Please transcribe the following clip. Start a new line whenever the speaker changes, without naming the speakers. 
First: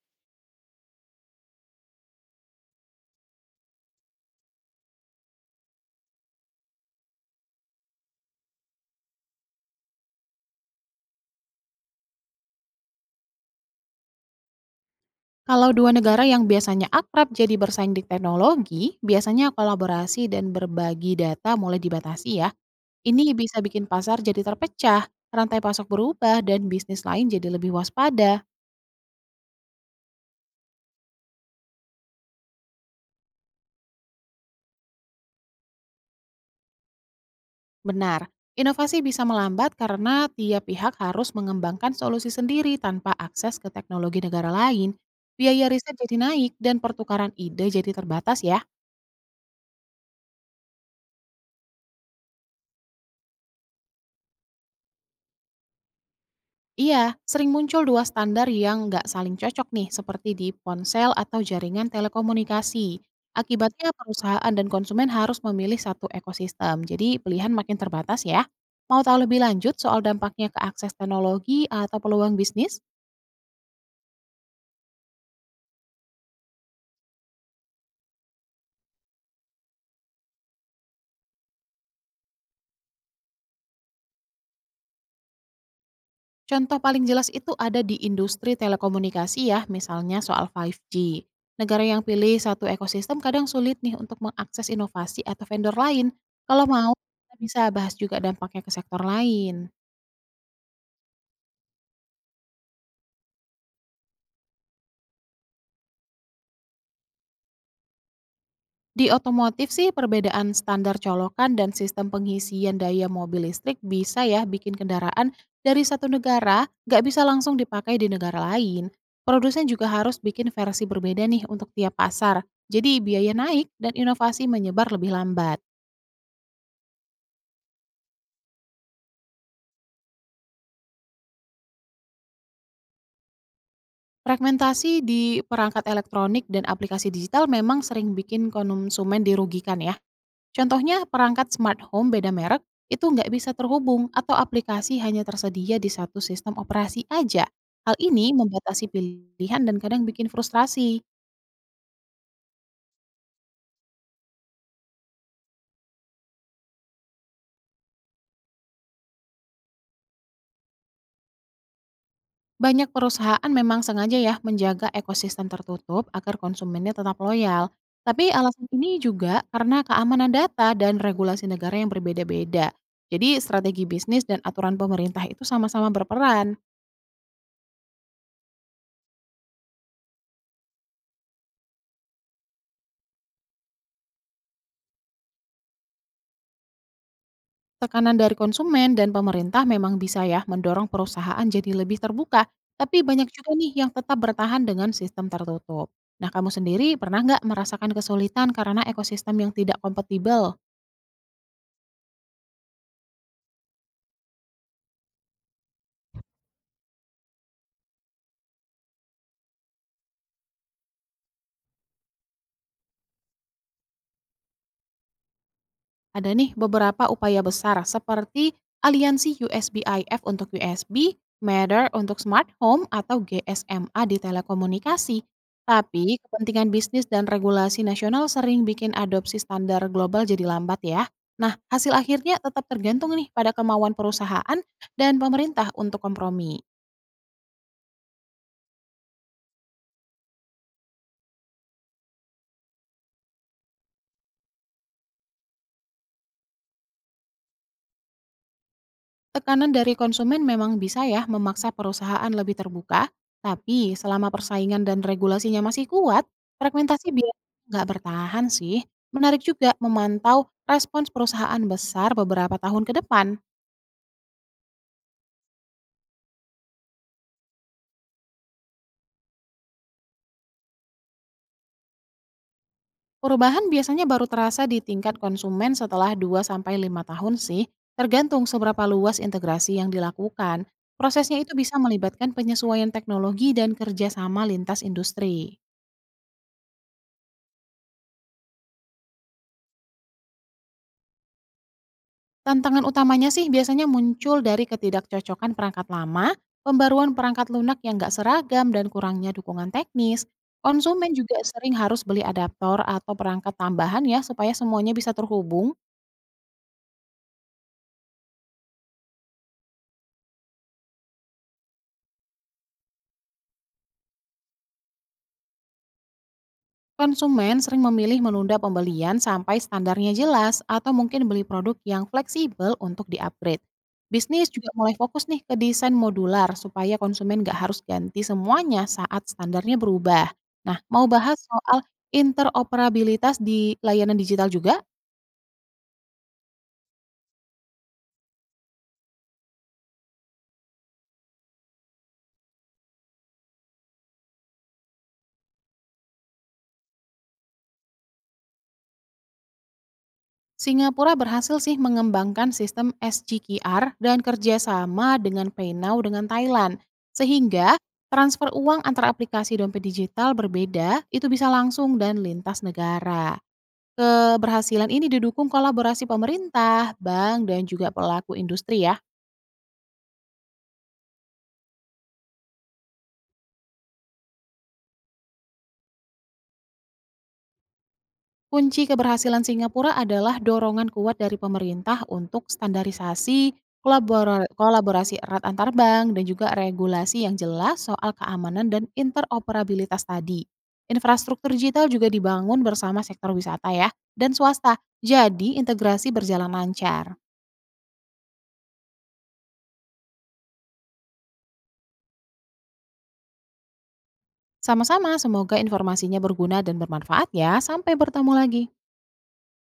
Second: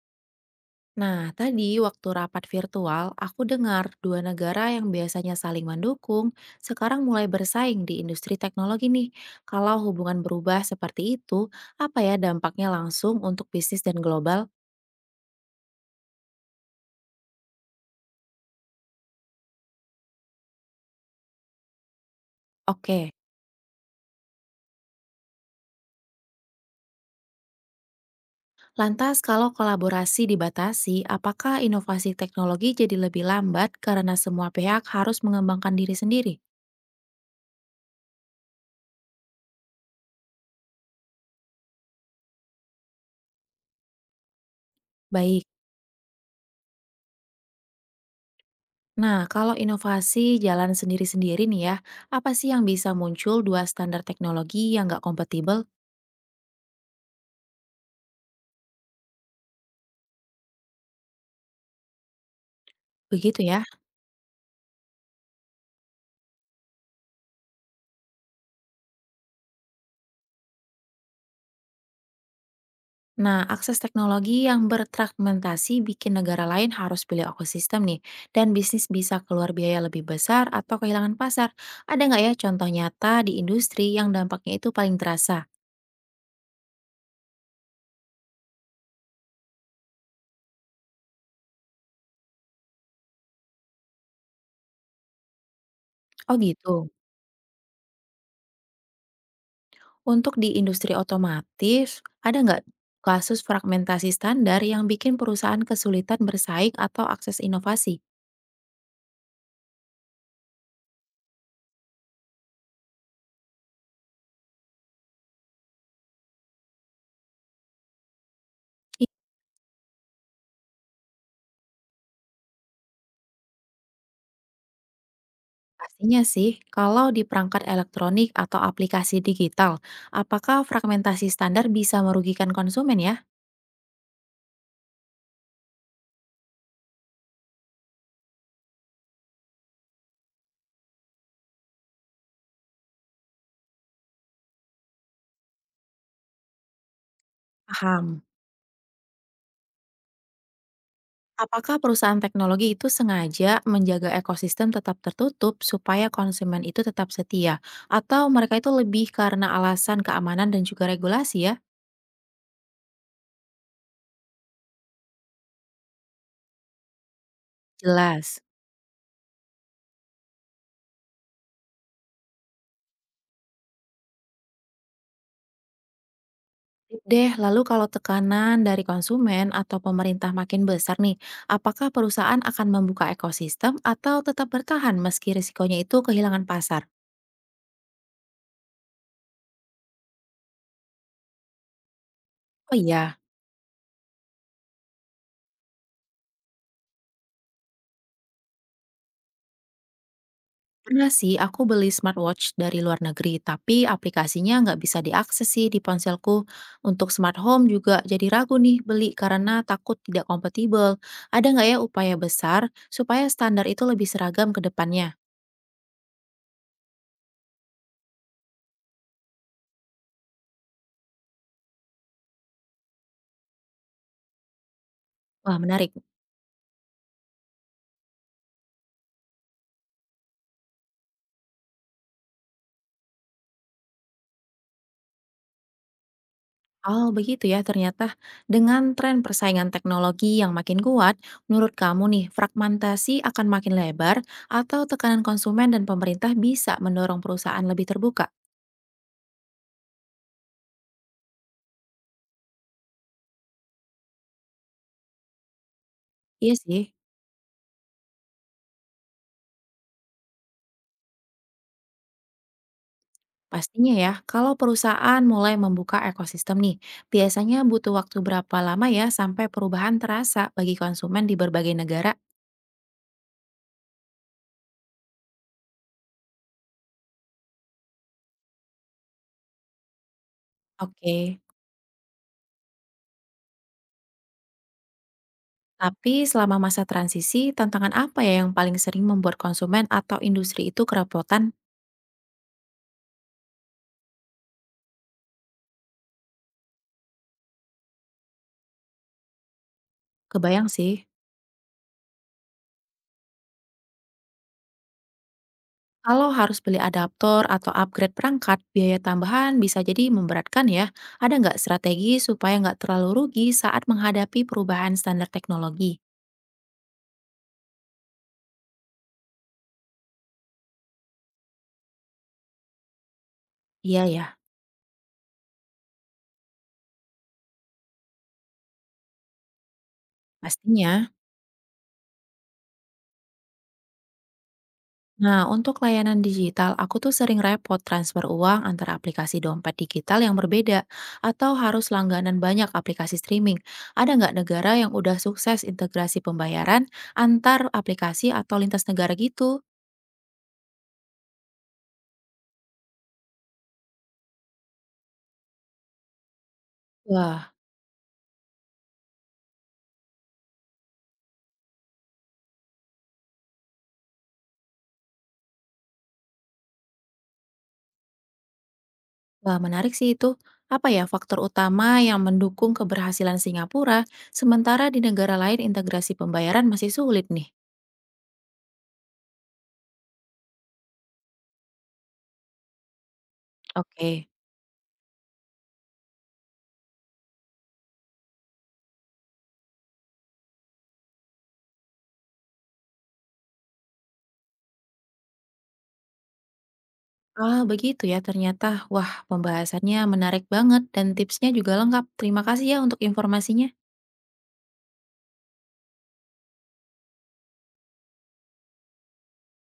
Nah, tadi waktu rapat virtual, aku dengar dua negara yang biasanya saling mendukung, sekarang mulai bersaing di industri teknologi nih. Kalau hubungan berubah seperti itu, apa ya dampaknya langsung untuk bisnis dan global?
Kalau dua negara yang biasanya akrab jadi bersaing di teknologi, biasanya kolaborasi dan berbagi data mulai dibatasi ya.
Oke,
Ini bisa bikin pasar jadi terpecah, rantai pasok berubah, dan bisnis lain jadi lebih waspada.
lantas kalau kolaborasi dibatasi, apakah inovasi teknologi jadi lebih lambat karena semua pihak harus mengembangkan diri sendiri?
Benar, inovasi bisa melambat karena tiap pihak harus mengembangkan solusi sendiri tanpa akses ke teknologi negara lain.
Baik.
Biaya riset jadi naik dan pertukaran ide jadi terbatas ya.
Nah, kalau inovasi jalan sendiri-sendiri nih ya, apa sih yang bisa muncul dua standar teknologi yang nggak kompatibel?
Iya, sering muncul dua standar yang nggak saling cocok nih, seperti di ponsel atau jaringan telekomunikasi.
Begitu ya.
Akibatnya perusahaan dan konsumen harus memilih satu ekosistem, jadi pilihan makin terbatas ya. Mau tahu lebih lanjut soal dampaknya ke akses teknologi atau peluang bisnis?
Nah, akses teknologi yang berfragmentasi bikin negara lain harus pilih ekosistem nih, dan bisnis bisa keluar biaya lebih besar atau kehilangan pasar. Ada nggak ya contoh nyata di industri yang dampaknya itu paling terasa?
Contoh paling jelas itu ada di industri telekomunikasi ya, misalnya soal 5G. Negara yang pilih satu ekosistem kadang sulit nih untuk mengakses inovasi atau vendor lain.
Oh
Kalau
gitu.
mau, kita bisa bahas juga dampaknya ke sektor lain.
Untuk di industri otomotif, ada nggak kasus fragmentasi standar yang bikin perusahaan kesulitan bersaing atau akses inovasi?
Di otomotif sih perbedaan standar colokan dan sistem pengisian daya mobil listrik bisa ya bikin kendaraan dari satu negara nggak bisa langsung dipakai di negara lain. Produsen juga harus bikin versi berbeda nih untuk tiap pasar. Jadi biaya naik dan inovasi menyebar lebih lambat.
Pastinya sih, kalau di perangkat elektronik atau aplikasi digital, apakah fragmentasi standar bisa merugikan konsumen ya?
Fragmentasi di perangkat elektronik dan aplikasi digital memang sering bikin konsumen dirugikan ya. Contohnya perangkat smart home beda merek itu nggak bisa terhubung atau aplikasi hanya tersedia di satu sistem operasi aja. Hal
Paham.
ini membatasi pilihan dan kadang bikin frustrasi.
Apakah perusahaan teknologi itu sengaja menjaga ekosistem tetap tertutup supaya konsumen itu tetap setia? Atau mereka itu lebih karena alasan keamanan dan juga regulasi ya?
Banyak perusahaan memang sengaja ya menjaga ekosistem tertutup agar konsumennya tetap loyal. Tapi
Jelas.
alasan ini juga karena keamanan data dan regulasi negara yang berbeda-beda. Jadi strategi bisnis dan aturan pemerintah itu sama-sama berperan.
Tip Deh, lalu kalau tekanan dari konsumen atau pemerintah makin besar nih, apakah perusahaan akan membuka ekosistem atau tetap bertahan meski risikonya itu kehilangan pasar?
Tekanan dari konsumen dan pemerintah memang bisa ya mendorong perusahaan jadi lebih terbuka,
Oh
tapi
iya,
banyak juga nih yang tetap bertahan dengan sistem tertutup. Nah, kamu sendiri pernah nggak merasakan kesulitan karena ekosistem yang tidak kompatibel?
pernah sih aku beli smartwatch dari luar negeri, tapi aplikasinya nggak bisa diakses sih di ponselku. Untuk smart home juga jadi ragu nih beli karena takut tidak kompatibel. Ada nggak ya upaya besar supaya standar itu lebih seragam ke depannya?
Ada nih beberapa upaya besar seperti aliansi USBIF untuk USB, Matter untuk smart home atau GSMA di telekomunikasi.
Wah menarik.
Tapi kepentingan bisnis dan regulasi nasional sering bikin adopsi standar global jadi lambat ya. Nah, hasil akhirnya tetap tergantung nih pada kemauan perusahaan dan pemerintah untuk kompromi.
Oh begitu ya ternyata. Dengan tren persaingan teknologi yang makin kuat, menurut kamu nih fragmentasi akan makin lebar atau tekanan konsumen dan pemerintah bisa mendorong perusahaan lebih terbuka?
Tekanan dari konsumen memang bisa ya memaksa perusahaan lebih terbuka, tapi selama persaingan dan regulasinya masih kuat,
Iya sih.
fragmentasi biasanya nggak bertahan sih. Menarik juga memantau respons perusahaan besar beberapa tahun ke depan.
Pastinya ya, kalau perusahaan mulai membuka ekosistem nih, biasanya butuh waktu berapa lama ya sampai perubahan terasa bagi konsumen di berbagai negara?
Perubahan biasanya baru terasa di tingkat konsumen setelah dua sampai lima tahun sih, tergantung seberapa luas integrasi yang dilakukan.
Oke.
Prosesnya itu bisa melibatkan penyesuaian teknologi dan kerjasama lintas industri.
Tapi selama masa transisi, tantangan apa ya yang paling sering membuat konsumen atau industri itu kerepotan?
Tantangan utamanya sih biasanya muncul dari ketidakcocokan perangkat lama, pembaruan perangkat lunak yang nggak seragam dan kurangnya dukungan teknis.
Kebayang sih.
Konsumen juga sering harus beli adaptor atau perangkat tambahan ya supaya semuanya bisa terhubung.
Kalau harus beli adaptor atau upgrade perangkat, biaya tambahan bisa jadi memberatkan ya. Ada nggak strategi supaya nggak terlalu rugi saat menghadapi perubahan standar teknologi?
Konsumen sering memilih menunda pembelian sampai standarnya jelas atau mungkin beli produk yang fleksibel untuk di-upgrade.
Iya ya,
Bisnis juga mulai fokus nih ke desain modular supaya konsumen nggak harus ganti semuanya saat standarnya berubah. Nah, mau
pastinya.
bahas soal interoperabilitas di layanan digital juga?
Nah, untuk layanan digital, aku tuh sering repot transfer uang antara aplikasi dompet digital yang berbeda atau harus langganan banyak aplikasi streaming. Ada nggak negara yang udah sukses integrasi pembayaran antar aplikasi atau lintas negara gitu?
Singapura berhasil sih mengembangkan sistem SGQR dan kerjasama dengan PayNow dengan Thailand.
Wah,
Sehingga transfer uang antara aplikasi dompet digital berbeda itu bisa langsung dan lintas negara. Keberhasilan ini didukung kolaborasi pemerintah, bank, dan juga pelaku industri ya.
wah, menarik sih itu. Apa ya faktor utama yang mendukung keberhasilan Singapura, sementara di negara lain integrasi pembayaran masih sulit nih?
Kunci keberhasilan Singapura adalah dorongan kuat dari pemerintah untuk standarisasi,
Oke.
kolaborasi erat antar bank, dan juga regulasi yang jelas soal keamanan dan interoperabilitas tadi. Infrastruktur digital juga dibangun bersama sektor wisata ya, dan swasta, jadi integrasi berjalan lancar.
Ah, begitu ya ternyata. Wah, pembahasannya menarik banget dan tipsnya juga lengkap. Terima kasih ya untuk informasinya.
Sama-sama, semoga informasinya berguna dan bermanfaat ya. Sampai bertemu lagi.